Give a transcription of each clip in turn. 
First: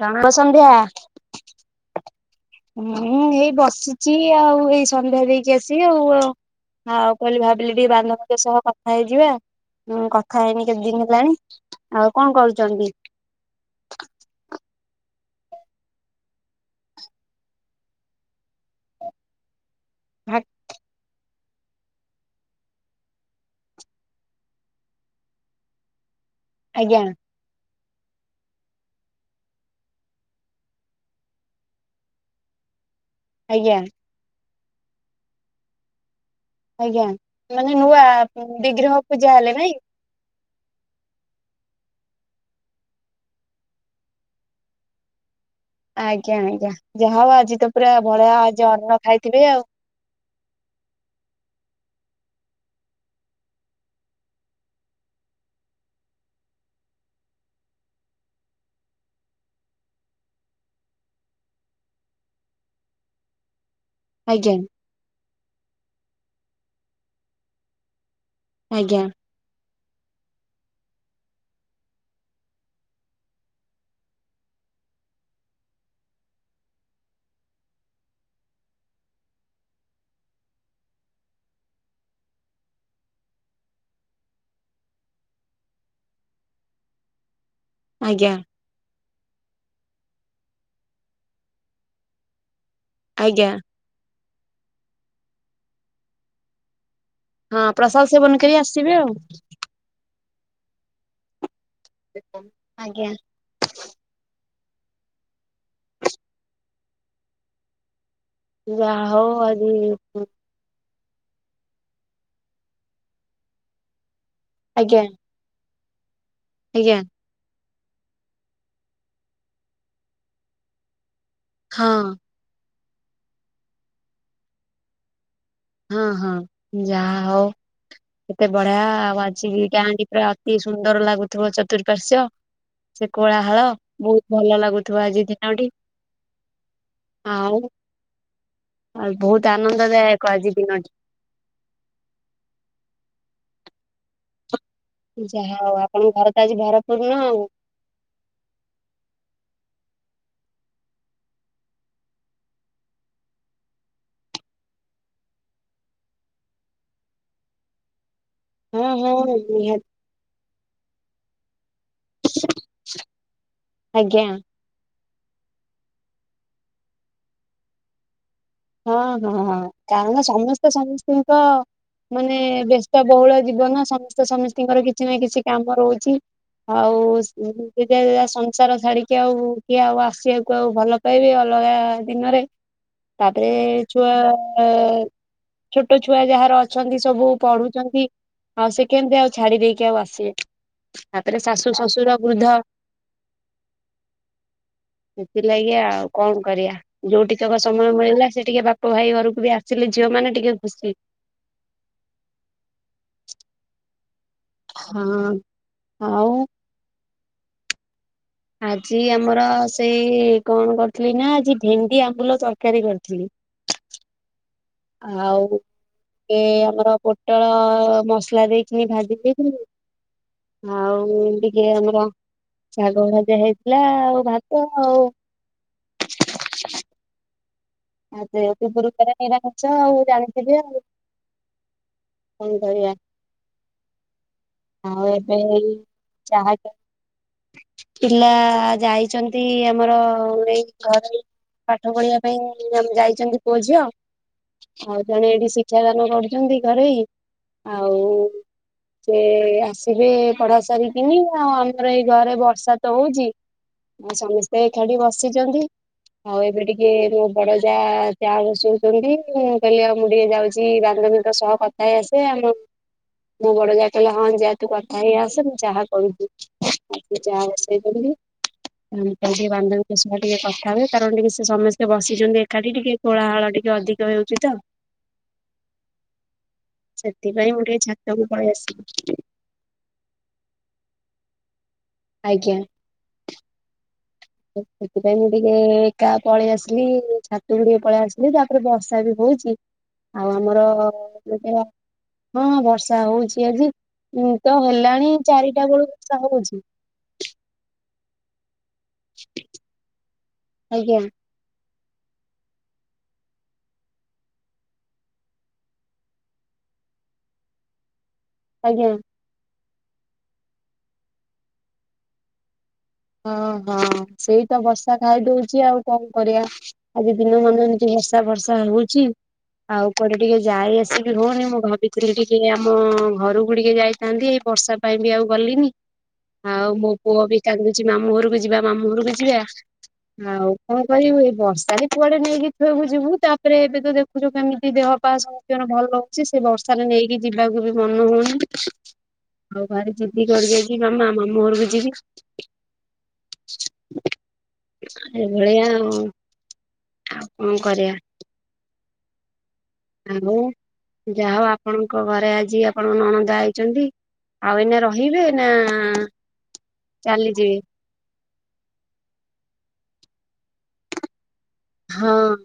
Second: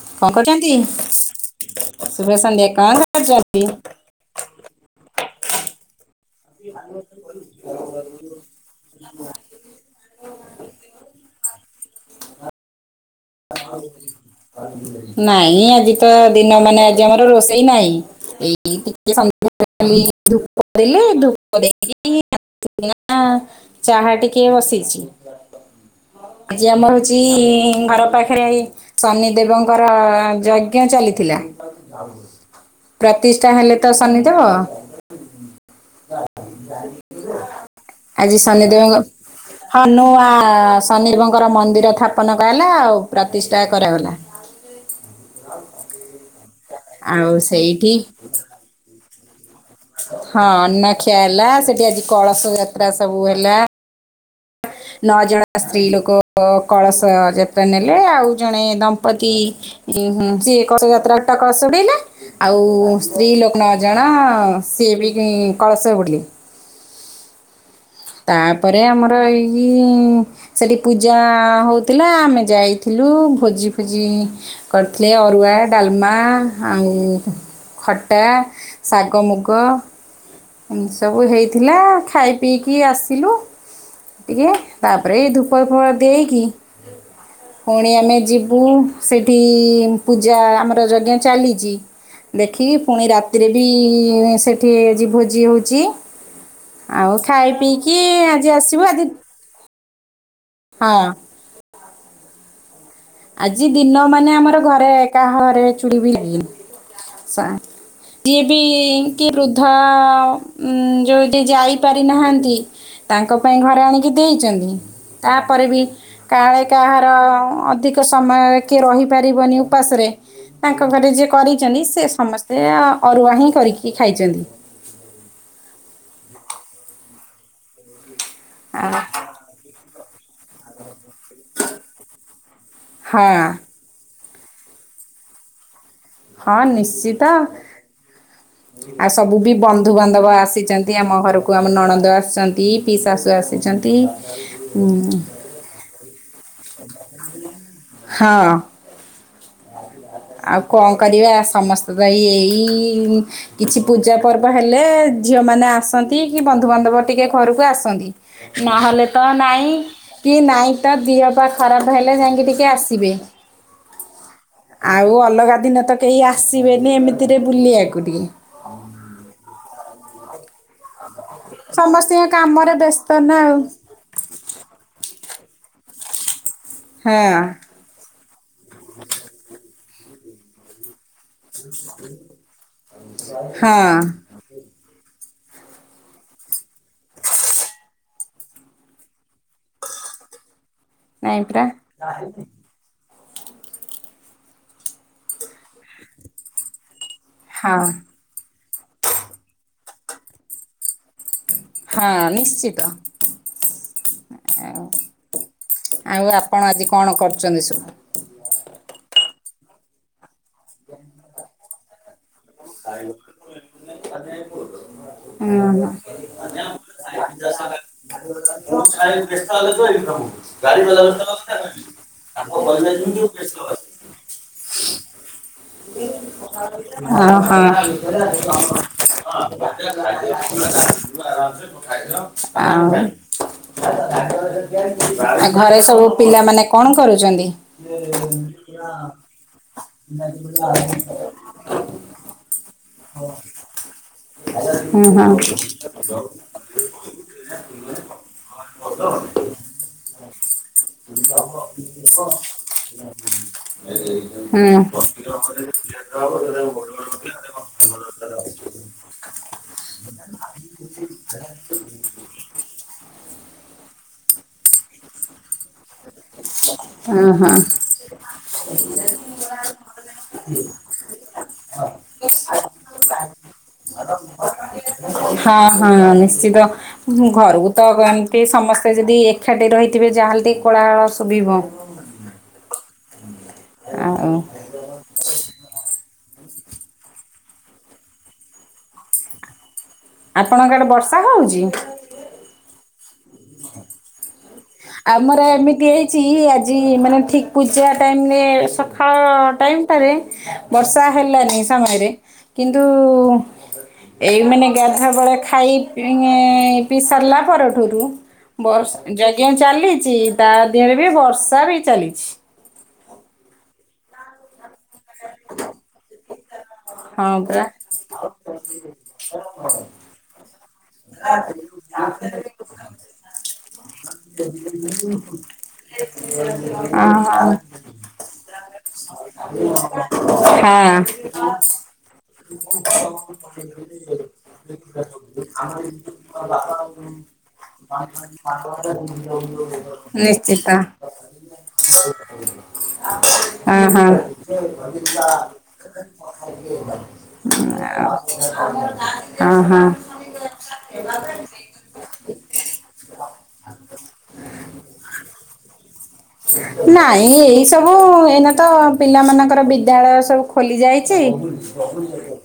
ରାମ କଣ ର ସନ୍ଧ୍ୟା। କରୁଛନ୍ତି? ଶୁଭ ସନ୍ଧ୍ୟା କଣ ହଁ ଏଇ କରୁଛନ୍ତି? ବସିଚି ଆଉ ଏଇ ସନ୍ଧ୍ୟା ଦେଇକି ଆସିିକି ଆଉ। ଆଉ କହିଲି ଭାବିଲି ଟିକେ ବାନ୍ଧବି ଙ୍କ ସହ କଥା ହେଇଯିବା। ହୁଁ କଥା ହେଇନି କେତେ ଦିନ ହେଲାଣି ଆଉ କଣ କରୁଚନ୍ତି? ହ [inaudible] ନାଇଁ ଆଜି ତ ଦିନ ମାନ ଆଜି ଆମର ରୋଷେଇ ନାହିଁ ଏଇ ଟିକେ ସନ୍ଧ୍ୟା। କଲି ଧୂପ ଦେଲି ଧୁ ଧୂପ ଦେଇକି ଆସିକିନା ଚାହା ଟିକେ ବସେଇଛି। ଆଜି ଆମର ଆଜ୍ଞା ହଉଛି। ପାଖରେ ଏଇ ଶନି ଦେବଙ୍କର ଯଜ୍ଞ ଚାଲିଥିଲା। ପ୍ରତିଷ୍ଠା ଆଜ୍ଞା ହେଲେ ତ ଶନିଦେବ। ଆଜ୍ଞା ମାନେ ନୂଆ ଆଜି ବିଗ୍ରହ ଶନିଦେବଙ୍କ ପୂଜା ହେଲେ ନାଇଁ। ହନୁ ଆ ହଁ ଶନିଦେବ ଙ୍କର ମନ୍ଦିର ଥାପନ କରାହେଲା ଆଉ ପ୍ରତିଷ୍ଠା କରାଗଲା। ଆଜ୍ଞା ଆଜ୍ଞା ଯାହା ହଉ ଆଉ ଆଜି ତ ପୁରା ସେଇଠି ବଢିଆ ଅଜୀ ଅନ୍ନ ଖାଇଥିବେ ଆଉ। ହଁ ଅନ୍ନ ଖିଆ ହେଲା ସେଠି ଆଜି କଳସ ଯାତ୍ରା ସବୁ ହେଲା। ନଅ ଜଣ ସ୍ତ୍ରୀ ଲୋକ କଳସ ଯାତ୍ରା ନେଲେ ଆଉ ଜଣେ ଦମ୍ପତି। ଇଁ ହିଁ ସିଏ କଳସ ଯାତ୍ରା ଆଟ ଟା କଳସ ବୁଡ଼େଇଲେ ଆଉ ସ୍ତ୍ରୀ ଲୋକ ନ ଜଣ ଆଜ୍ଞା ସିଏ ବି କଳସ ବୁଡ଼େଇଲେ। ତାପରେ ଆଜ୍ଞା ଆମର ଏଇ। କି ଉଁ ସେଠି ପୂଜା ହଉଥିଲା ଆମେ ଯାଇଥିଲୁ ଭୋଜି ଫୋଜି କରିଥିଲେ ଅରୁଆ ଡାଲମା ଆଉ। ଖଟା ଶାଗ ମୁଗ। ଏମିତି ସବୁ ହେଇଥିଲା ଖାଇ ପିଇକି ଆସିଲୁ। ଟିକେ ତାପରେ ଏଇ ଧୂପ ଫୁପ ଦେଇକି। ଫୁଣି ଆମେ ଆଜ୍ଞା ଯିବୁ ସେଠି। ପୂଜା ଆମର ଯଜ୍ଞ ଚାଲିଛି ଦେଖିକି ପୁଣି ଆଜ୍ଞା ରାତିରେ ବି ସେଠି ଆଜି ଭୋଜି ହଉଛି। ଆଉ ଖାଇ ହଁ ପିଇକି ପ୍ରସାଦ ସେବନ ଆଜି କରି ଆସିବୁ ଆସିବେ ଆଜି ଆଉ। ହଁ। ସେ କ [inaudible] ଆଜି ଦିନ ମାନେ ଆମର ଘରେ କାହା ଘରେ ଚୁୁଲି ବି ଲାଗିନି। ଯିଏ ବି ଯାହା ହଉ କି ବୃଦ୍ଧ ଆଜି ଉଁ। ଯଦି ଯାଇପାରି ନାହାଁନ୍ତି ତାଙ୍କ ପାଇଁ ଘରେ ଆଣିକି ଦେଇଛନ୍ତି ଆଜ୍ଞା ତାପରେ ବି। କାଳେ ଆଜ୍ଞା କାହାର। ଧିକ ସମୟ କିଏ ରହି ପାରିବନି ଉପାସରେ ତାଙ୍କ ଘରେ ଯିଏ। କରିଛନ୍ତି ହଁ। ସେ ସମସ୍ତେ ଅରୁଆ ହିଁ କରିକି ଖାଇଛନ୍ତି। ହଁ ହଁ ଯାହା ହଉ କେତେ ବଢିଆ। ଆଉ [unintelligible] ପୁରା ଅତି ସୁନ୍ଦର ଲାଗୁଥିବ ଚତୁଃପାର୍ଶ୍ଵ। ସେ ହଁ କୋଳାହାଳ। ବହୁତ ଭଲ ଲାଗୁଥିବ ଆଜି ଦିନଟି। ହଁ ନିଶ୍ଚିତ। ଆଉ ଆ ଆଉ ସବୁ ବହୁତ ବି ବନ୍ଧୁବାନ୍ଧବ ଆନନ୍ଦଦାୟକ ଆଜି ଦିନଟି ଆସିଛନ୍ତି ଆମ ଘରକୁ। ଆମ ନଣନ୍ଦ ଆସିଛନ୍ତି ପି ଶାଶୁ ଆସିଛନ୍ତି। ଉଁ ଯାହା ହଉ ଆପଣଙ୍କ ଘର ତ ଆଜି ଭରପୂର୍ଣ ଆଉ। ହଁ ଆଉ କଣ କରିବା ସମସ୍ତେ ତ ଏଇ ଏଇ କିଛି ପୂଜା ପର୍ବ ହେଲେ ଝିଅ ମାନେ ଆସ ନ୍ତି କି ବନ୍ଧୁବାନ୍ଧବ ଟିକେ ଘରକୁ ଆସନ୍ତି। ହଁ ନହେଲେ ହଁ ତ ନାଇଁ ନିହାତି କି ନାଇଁ ତ ଦି ଖରାପ ହେଲେ ଯାଇକି ଟିକେ ଆସିବେ। ଆଜ୍ଞା। ଆଉ ଅଲଗା ଦିନ ତ କେହି ଆସିବେନି ଏମିତିରେ ବୁଲିବାକୁ ଟିକେ। ହଁ ହଁ। କାରଣ ସମସ୍ତେ ସମସ୍ତଙ୍କ ତ ସମସ୍ତିଙ୍କ ମାନେ କାମରେ ବ୍ୟସ୍ତ ବହୁଳ ନା ଆଉ ଜୀବନ। ସମସ୍ତେ ସମସ୍ତିଙ୍କର କିଛି ନା କିଛି କାମ ରହୁ ଚି ଆଉ ହଁ ଯେଝା ଯେଝା ସଂସାର ଛାଡିକି ଆଉ କିଏ ଆଉ ଆସିବାକୁ ଆଉ ଭଲ ପାଇବେ ଅଲଗା ଦିନରେ। ତାପରେ ହଁ ଛୁଆ ଛୋଟ ଛୁଆ ଯାହାର ଅଛନ୍ତି ସବୁ ପଢୁଛନ୍ତି ଆଉ ସେ କେମିତି ଆଉ ଛାଡି ଦେଇକି ଆଉ ଆସିବେ। ତାପରେ ନାଇଁ ପରା ଶାଶୁ ଶଶୁର ବୃଦ୍ଧ। ସେଥିଲାଗି ଆଉ କଣ କରିବା। ଯୋଉ ଟିକକ ସମୟ ହଁ ମିଳିଲା ସେ ଟିକେ ବାପ ଭାଇ ଘରକୁ ବି ଆସିଲେ ଝିଅ ମାନେ ଟିକେ ଖୁସି। ହଁ ନିଶ୍ଚିତ। ଆଉ, ହଁ ଆଉ ଆପଣ ଆଜି କଣ କରୁଚନ୍ତି ସବୁ? ଆଜି ଆମର ସେଇ କଣ କରିଥିଲି ନା ଆଜି ଭେଣ୍ଡି ଆମ୍ବୁଲ ତର ଅ ଆଉ ହଁ। ଏ ଆମର ପୋଟଳ ମସଲା ଦେଇକିନି ଭାଜି ଦେଇଥିଲି। ଆଉ ଟିକେ ଆମର ଶାଗ ଭଜା ହେଇଥିଲା। ଆଉ ଭା। [unintelligible] ଓ ଗୁରୁବାର ନିରାମିଷ ଆଉ ଜାଣିଥିବେ ଆଉ ହୋ। କଣ କରିବା ଆଉ ଆଉ ଏବେ ଆ ଏଇ ଘରେ ସବୁ ପିଲା ଚାହା ମାନେ କଣ କରୁଛନ୍ତି? ପିଲା ଯାଇଛନ୍ତି ଆମର ଏଇ ଘରେ ପାଠ ପଢିବା ପାଇଁ ଯାଇଛନ୍ତି ପୁଅ ଝିଅ। ଆଉ ହୁଁ ହଁ ଜଣେ ଏଠି ହୁଁ ଶିକ୍ଷାଦାନ କରୁଛନ୍ତି ଘରେ। ଆଉ ସେ ଆସିବେ ପଢା ସାରିକିନି ଆଉ ଆମର ଏଇ ଘରେ ବର୍ଷା ତ ହଉଚି ଆଉ ସମସ୍ତେ ହୁଁ ଏକାଠି ବସିଚନ୍ତି। ଆଉ ଏବେ ଟିକେ ମୁଁ ବଡ ଯା ଚା ବସଉଛନ୍ତି। ମୁଁ କହିଲି ଆଉ ମୁଁ ଟିକେ ଯାଉଛି ବାନ୍ଧବୀଙ୍କ ସହ କଥା ହେଇ ଆସେ ଆଉ। ମୋ ବଡ ଜା କହିଲେ ହଁ ଯାହା ତୁ କଥା ହେଇ ଆସେ। ମୁଁ ଚାହା କରୁଚି। ଆ ସେ ହଁ ଚା ବସେଇଚନ୍ତି। ଆ ବାନ୍ଧବୀ ଙ୍କ ସହ ଟିକେ କଥା ହୁଏ କାରଣ ଟିକେ ସେ ସମସ୍ତେ ବସିି ଛନ୍ତି ଏକାଠି ଟିକେ କୋଳାହଳ ଟିକେ ଅଧିକ ହେଉଛି ତ। ହଁ ହଁ ନିଶ୍ଚିତ। ସେଥିପାଇଁ ମୁଁ ଘରକୁ ଟିକେ ତ ଛାତକୁ ଏମିତି ପଳେଇ ଆସିଲି ସମସ୍ତେ ଯଦି ଏକାଠି ର ରହିଥିବେ ଯାହାହେଲେ ଟିକେ କୋଳାହଳ ଶୁଭିବ। ଆଜ୍ଞା। ଆଉ ସେଥିପାଇଁ ମୁଁ ଟିକେ ଏକା ପଳେଇ ଆସିଲି ଛାତୁ ଟିକେ ପଳେଇ ଆସିଲି ତାପରେ ବର୍ଷା ବି ହଉଚି। ଆଉ ଆମର ଆପଣଙ୍କ ଆଡେ ବର୍ଷା ହଉଛି? [unintelligible] ହଁ ବର୍ଷା ହଉଛି ଆଜି। ଉଁ ଆମର ଏମିତି ହେଇଛି ହଉଛି ଆଜି ମାନେ ଠିକ୍ ପୂଜା ଟାଇମରେ ସକାଳ ଟାଇମ ଟାରେ ଆଜ୍ଞା ବର୍ଷା ହେଲାନି। ସମୟରେ କିନ୍ତୁ ଏଇ ମାନେ ଗାଧାବେଳେ ଖାଇ ପିଇ ସାରିଲା ପରଠ ରୁ ଆଜ୍ଞା। ବର୍ଷ ଯଜ୍ଞ ଚାଲିଛି ତା ଦେହରେ ବି ବର୍ଷା ବି ଚାଲିଛି। ହଁ ହଁ ସେଇ ତ ବର୍ଷା ଖାଇଦଉଛି ଆଉ କଣ କରିବା। ଆଜି ହଁ ଦିନ ପରା ମାନେ ଏମିତି ବର୍ଷା ବର୍ଷା ହଉଛି ଆଉ କୁଆଡେ ଟିକେ ଯାଇ ଆସି ସେ ବି ହଉନି ମୁଁ ଭାବିଥିଲି ଟିକେ ଆମ ଘରକୁ ଟିକେ ଯାଇ କାନ୍ଦି ଏଇ ବର୍ଷା ପାଇଁ ବି ଆଉ ଗଲିନି ଆଉ ମୋ ପୁଅ ଓହୋ ବି କାନ୍ଦୁ ଘରକୁ ଯିବା ମାମୁଁ ଘରକୁ ଯିବା ଆଉ କଣ ହଁ କରିବୁ ଏ ବର୍ଷାରେ କୁଆଡେ ନେଇକି ଦେଖିବାକୁ ଯିବୁ ତାପରେ ଏବେ ତ ଦେଖୁଛୁ କେମିତି ଦେହ ପା ସମସ୍ତିଙ୍କର ଭଲ ରହୁଛି ସେ ବର୍ଷାରେ ନେଇକି ଯିବାକୁ ବି ମନ ହଉନି ଆଉ ଭାରି ଯିଦି ନିଶ୍ଚିତ କରିକି ଆ ମାମା ମାମୁଁ ଘରକୁ ଯିବି। ହଁ ଏଭଳିଆ ହଁ। ଆଉ କଣ କରିବା? ହଁ ହଁ। ଆଉ ଯାହା ଆପଣଙ୍କ ଘରେ ଆଜି ଆପଣ ନଣନ୍ଦା ଆଇଛନ୍ତି। ଆଉ ଏଇନା ରହିବେ? ନା ନାଇଁ ଚାଲିଯିବେ ଏଇ ସବୁ ଏଇନା ତ ପିଲା ମାନଙ୍କର ବିଦ୍ୟାଳୟ ସବୁ ଖୋଲି ଯାଇଚି। [unintelligible] ହଁ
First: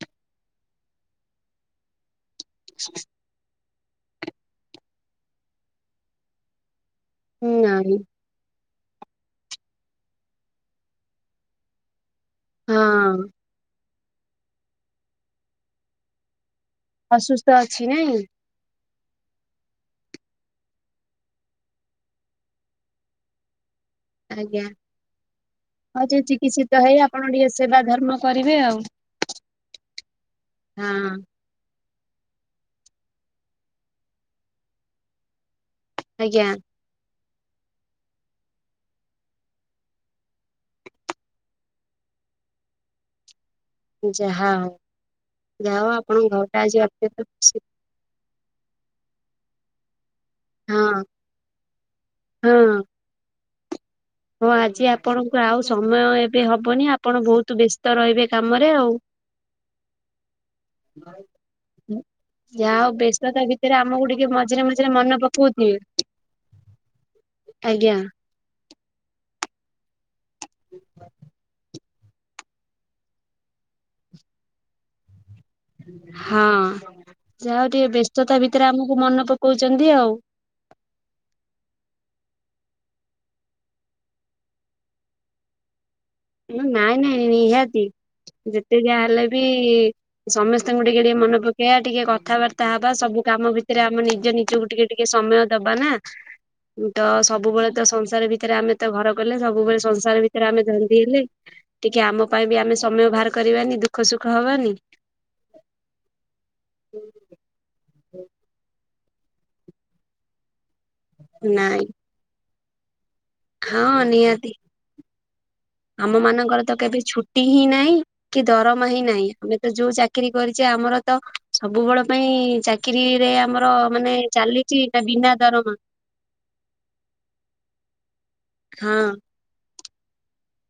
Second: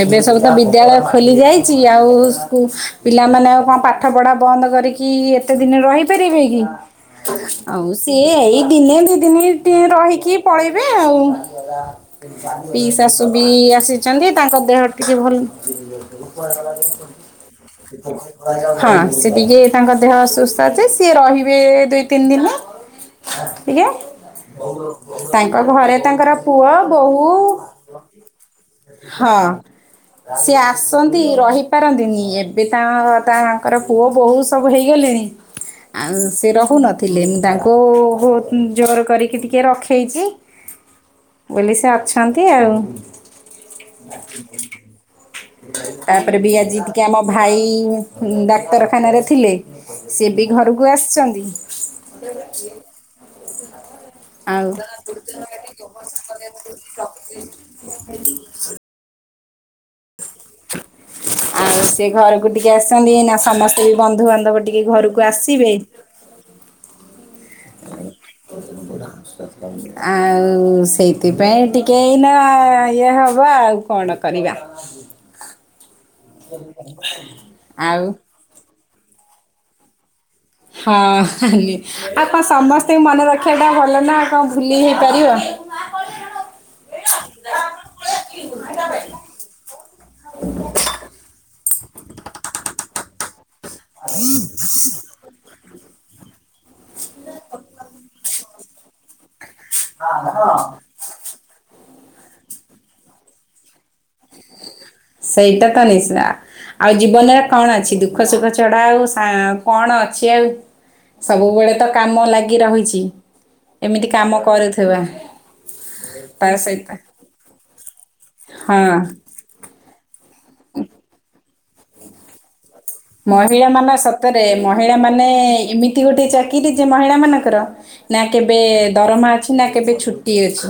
ଏବେ ସବୁ ତ ବିଦ୍ୟାଳୟ ଖୋଲି ଯାଇଚି। ଆଉ ସ୍କୁଲ୍ ପିଲାମାନେ ପାଠ ପାଠ ପଢ଼ା ବନ୍ଦ କରିକି ଏତେ ଦିନ ରହିପାରିବେ କି? ଆଉ ନାଇଁ ସିଏ ଏଇ ଦିନେ ଦି ଦିନି ଟିକେ ରହିକି ପଳେଇବେ ଆଉ ପି ଶାଶୁ ହଁ ବି ଆସିଚନ୍ତି ତାଙ୍କ ଦେହ ଟିକେ ଭଲ ଅସୁସ୍ଥ ଅଛି ନାଇଁ [unintelligible] ହଁ ସେ ଟିକେ ତାଙ୍କ ଦେହ ଅସୁସ୍ଥ ଅଛି ସିଏ ରହିବେ ଦୁଇ ତିନି ଦିନି। ଆଜ୍ଞା? ଆଜ୍ଞା ତାଙ୍କ ଘରେ ଆଉ ଟିକେ ତାଙ୍କର ପୁଅ, ଚିକିତ୍ସିତ ହେଇ ଆପଣ ବୋହୂ ଟିକେ ସେବା ଧର୍ମ କରିବେ ଆଉ ହଁ ସିଏ ହଁ ଆସନ୍ତି ରହି ପାରନ୍ତିନି ଏବେ ତାଙ୍କ ଘରେ ତ ତାଙ୍କର ପୁଅ ବୋହୂ ସବୁ ହେଇଗଲେଣି। ଆଉ ସେ ଆଜ୍ଞା ରହୁ ନଥିଲେ? ତାଙ୍କୁ ବୋହୁତ୍ ଯୋର୍ କରିକି ଟିକେ ରଖେଇଚି। ମୁଁ କହିଲି ସେ ଅଛନ୍ତି ଆଉ। ଯାହା ହଉ। ଯାହା ହଉ ଆପଣଙ୍କ ତାପରେ ବି ଘରଟା ଆଜି ଟିକେ ଅତ୍ୟନ୍ତ ଆମ ଖୁସି ଭାଇ ଡାକ୍ତର ଖାନାରେ ଥିଲେ। ସେ ବି ଘରକୁ ହଁ ଆସିଚନ୍ତି। ହଁ ଆଜି ଆପଣଙ୍କୁ ଆଉ ସମୟ ଏବେ ହବନି ଆପଣ ବୋହୁତ୍ ବ୍ୟସ୍ତ ରହିବେ କାମରେ ଆଉ। ଆଉ ସେ [unintelligible] ଘରକୁ ଟିକେ ଯାହା ହୋଉ ଆସିଛନ୍ତି ନା ବ୍ୟସ୍ତତା ଭିତେରେ ସମସ୍ତେ ବି ଆମକୁ ଟିକେ ବନ୍ଧୁବାନ୍ଧବ ମଝିରେ ଟିକେ ମଝିରେ ମନେ ଘରକୁ ଆସିବେ ପକୋଉଥିବେ? ଆଜ୍ଞା। ଆଉ ସେଇଥିପାଇଁ ଟିକେ ଏଇନା ଇଏ ହବା ଆଉ କଣ କରିବା? ହଁ ଯାହା ହୋଉ ଟିକେ ଆଉ ବ୍ୟସ୍ତତା ଭିତରେ ଆମକୁ ମନେ ପକୋଉଚନ୍ତି ଆଉ। ହଁ ଖାଲି ଆଉ କଣ ସମସ୍ତଙ୍କୁ ମନେ ରଖିବା ଟା ଭଲ ନା କଣ ଭୁଲି ହେଇପାରିବ? ନାଇଁ ନାଇଁ ନିହାତି। ଯେତେ ଯାହା ହେଲେ ବି ସମେସ୍ତଙ୍କୁ ଟିକେ ଟିକେ ମନେ ପକେଇବା ଟିକେ କଥାବାର୍ତ୍ତା ହବା ସବୁ କାମ ଭିତରେ ସେଥିରେ ଆମେ ଆମ ନିଜ ନିଜକୁ ଟିକେ ଟିକେ ସମୟ ଦବା ନା? ତ ସବୁବେଳେ ତ ସଂସାର ଭିତରେ ଆମେ ତ ଘର କଲେ ସବୁବେଳେ ସଂସାର ଭିତରେ ଆମେ ଧରି ଟିକେ ଆମ ପାଇଁ ବି ଆମେ ସମୟ ବାହାର କରିବାନି ଦୁଃଖ ସୁଖ ହବାନି ସେଇଟା ତ ନିଶି ନା? ଆଉ ଜୀବନରେ କଣ ଅଛି ଦୁଃଖ ସୁଖ ଛଡ଼ା ଆଉ ହଁ କଣ ଅଛି ଆଉ? ସବୁବେଳେ ନାଇଁ ତ କାମ ଲାଗି ରହିଚି। ହଁ ଏମିତି କାମ ନିହାତି କରୁଥିବା। ଆମ ତା ମାନଙ୍କର ତ ସହିତ କେବେ ଛୁଟି ହିଁ ନାହିଁ କି ହଁ ଦରମା ହିଁ ନାହିଁ ଆମେ ଯୋଉ ଚାକିରୀ କରିଚେ ଆମର ତ ସବୁବେଳ ପାଇଁ ଚାକିରି। ମହିଳା ମାନେ ସତରେ ମହିଳା ନା ମାନେ ବିନା ଦରମା ଏମିତି ଗୋଟେ ଚାକିରି ଯେ ମହିଳା ମାନଙ୍କର ନା କେବେ ହଁ ଦରମା ଅଛି ନା କେବେ ଛୁଟି ଅଛି?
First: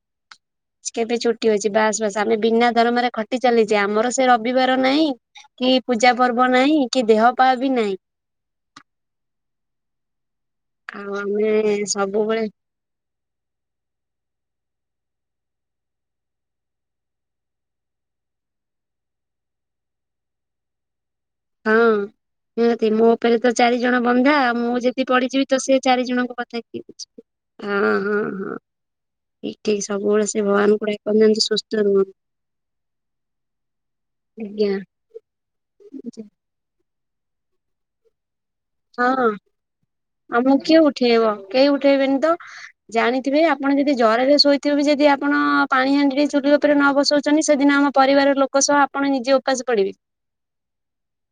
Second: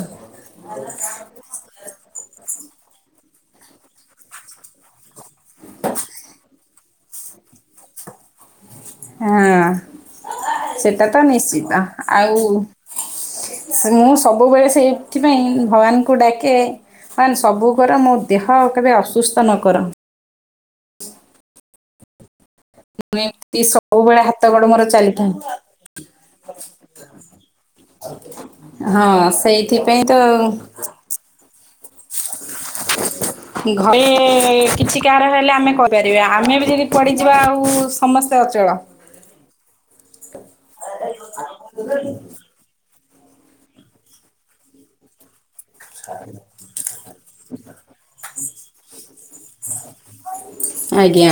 କେବେ ଛୁଟି ଅଛି। ବାସ୍ ବାସ୍ ଆମେ ବିନା ଦରମାରେ ଖଟି ଚାଲିଚେ ଆମର ସେ ରବିବାର ନାହିଁ। କି ପୂଜା ପର୍ବ ନାହିଁ କି ଦେହ ପା ବି ନାହିଁ। ହଁ ସେଟା ଆଉ ତ ଆମେ ନିଶ୍ଚିତ ଆଉ ସବୁବେଳେ ମୁଁ ସବୁବେଳେ ସେଇଥିପାଇଁ ଭଗବାନଙ୍କୁ ଡାକେ ବାନ୍ ସବୁ କର ମୋ ଦେହ କେବେ ଅସୁସ୍ଥ ନ କର। ହୁଁ। ନିହାତି ମୋ ଉପରେ ତ ଏମିତି ଚାରି ଜଣ ସବୁବେଳେ ବନ୍ଧା ହାତ ଗୋଡ ମୁଁ ମୋର ଯଦି ଚାଲିଥାଏ ପଡ଼ିଯିବି ତ ସେ ଚାରି ଜଣଙ୍କ କଥା କିଏ ବୁଝିବ? ହଁ ହଁ ହଁ ହଁ ଠିକ୍ ଠିକ୍ ସେଇଥିପାଇଁ ତ ସବୁବେଳେ ସେ ଭଗବାନଙ୍କୁ ଡାକନ୍ତୁ ଯେମିତି ସୁସ୍ଥ ରୁହନ୍ତୁ। [unintelligible] ଘରେ ଆଜ୍ଞା କିଛି କାହାର ହେଲେ ଆମେ କଣ କରିବା ଆମେ ବି [unintelligible] ପଡ଼ିଯିବା ଆଉ ସମସ୍ତେ ଅଚଳ। ହଁ ଆମକୁ କିଏ ଉଠେଇବ? କେହି ଉଠେଇବେନି ତ ଜାଣିଥିବେ ଆପଣ ଯଦି ଜରରେ ଶୋଇଥିବେ ଯଦି ଆପଣ ପାଣି ହାଣ୍ଡି ଚୁଲି ଉପରେ ନ ବସଉଛନ୍ତି ସେଦିନ ଆମ ପରିବାର ଲୋକ ସହ ଆପଣ ନିଜେ ଉପାସ ପଡିବେ। ଆଜ୍ଞା।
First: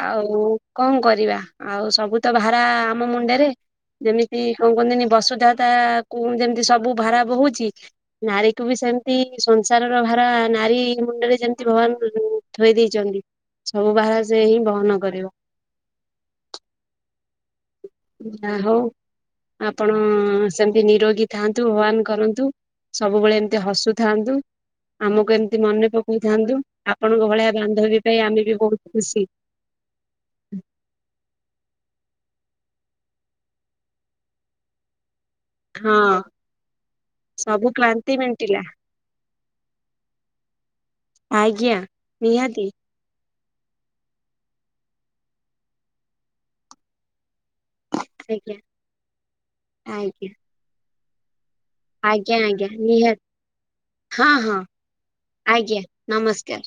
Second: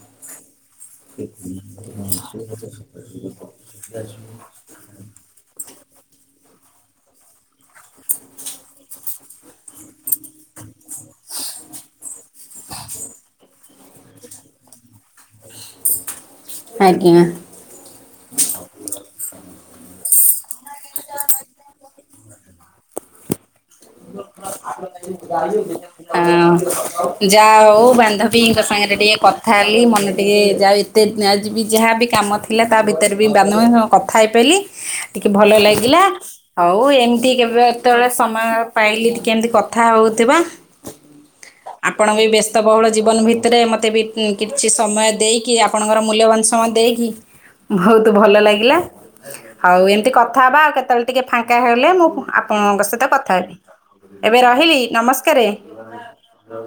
ଆଉ କଣ କରିବା ଆଉ ସବୁ ତ ଭାରା ଆମ ମୁଣ୍ଡରେ ଯେମିତି କହନ୍ତିନି ବସୁଧା ତା କୁ ଯେମିତି ସବୁ ଭାରା ବହୁଛି ନାରୀକୁ ବି ସେମିତି ସଂସାରର ଭାରା ନାରୀ ମୁଣ୍ଡରେ ଯେମିତି ଭଗବାନ ଥୋଇ ଦେଇଛନ୍ତି ସବୁ ବାହାର ସେ ହିଁ ବହନ କରିବ। ଆଜ୍ଞା। ଯା ହଉ ଆପଣ ସେମତି ନିରୋଗୀ ଥାଆନ୍ତୁ ହଗବାନ କରନ୍ତୁ ସବୁବେଳେ [unintelligible] ହସୁଥାନ୍ତୁ ଆମକୁ ଏମିତି ମନେ ଆଁ ପକଉଥାନ୍ତୁ। ଆପଣଙ୍କ ଯା ଭଳିଆ ଯୋଉ ବାନ୍ଧବୀ ପାଇଁ ବାନ୍ଧଵୀ ଆମେ ବି ତମ ବହୁତ ସାଙ୍ଗରେ ଟିକେ ଖୁସି କଥା ହେଲି ମନେ ଟିକେ ଯାଉ ଏତେ ଯିବି ଯାହାବି କାମ ଥିଲା ତା ଭିତରେ ବି କାମ କଥା ହେଇପାରିଲି। ଟିକେ ଭଲ ଲାଗିଲା ହଁ ଆଉ ଏମିତି କେବେ ସବୁ କେତେବେଳେ କ୍ଳାନ୍ତି ସମୟ ମେଣ୍ଟିଲା [unintelligible] କେମିତି କଥା ହଉଥିବା ଆଜ୍ଞା ଆପଣ ବି ନିହାତି। ବ୍ୟସ୍ତବହୁଳ ଜୀବନ ଭିତ ରେ ମୋତେ ବି କିଛି ସମୟ ଦେଇକି ଆପଣଙ୍କର ମୂଲ୍ୟବାନ ସମୟ ଦେଇକି ବହୁତ ଭଲ ଆଜ୍ଞା ଲାଗିଲା ଆଉ ଏମିତି ଆଜ୍ଞା କଥା ହବା ଆଉ କେତେବେଳେ ଟିକେ ଫାଙ୍କ ଫାଙ୍କା ହେଲେ ମୁଁ ଆଜ୍ଞା ଆଜ୍ଞା ଆପଣଙ୍କ ସହିତ ନିହାତି କଥା ହେବି। ହଁ ଏବେ ହଁ ରହିଲି ନମସ୍କାରେ [inaudible] ଆଜ୍ଞା ନମସ୍କାର।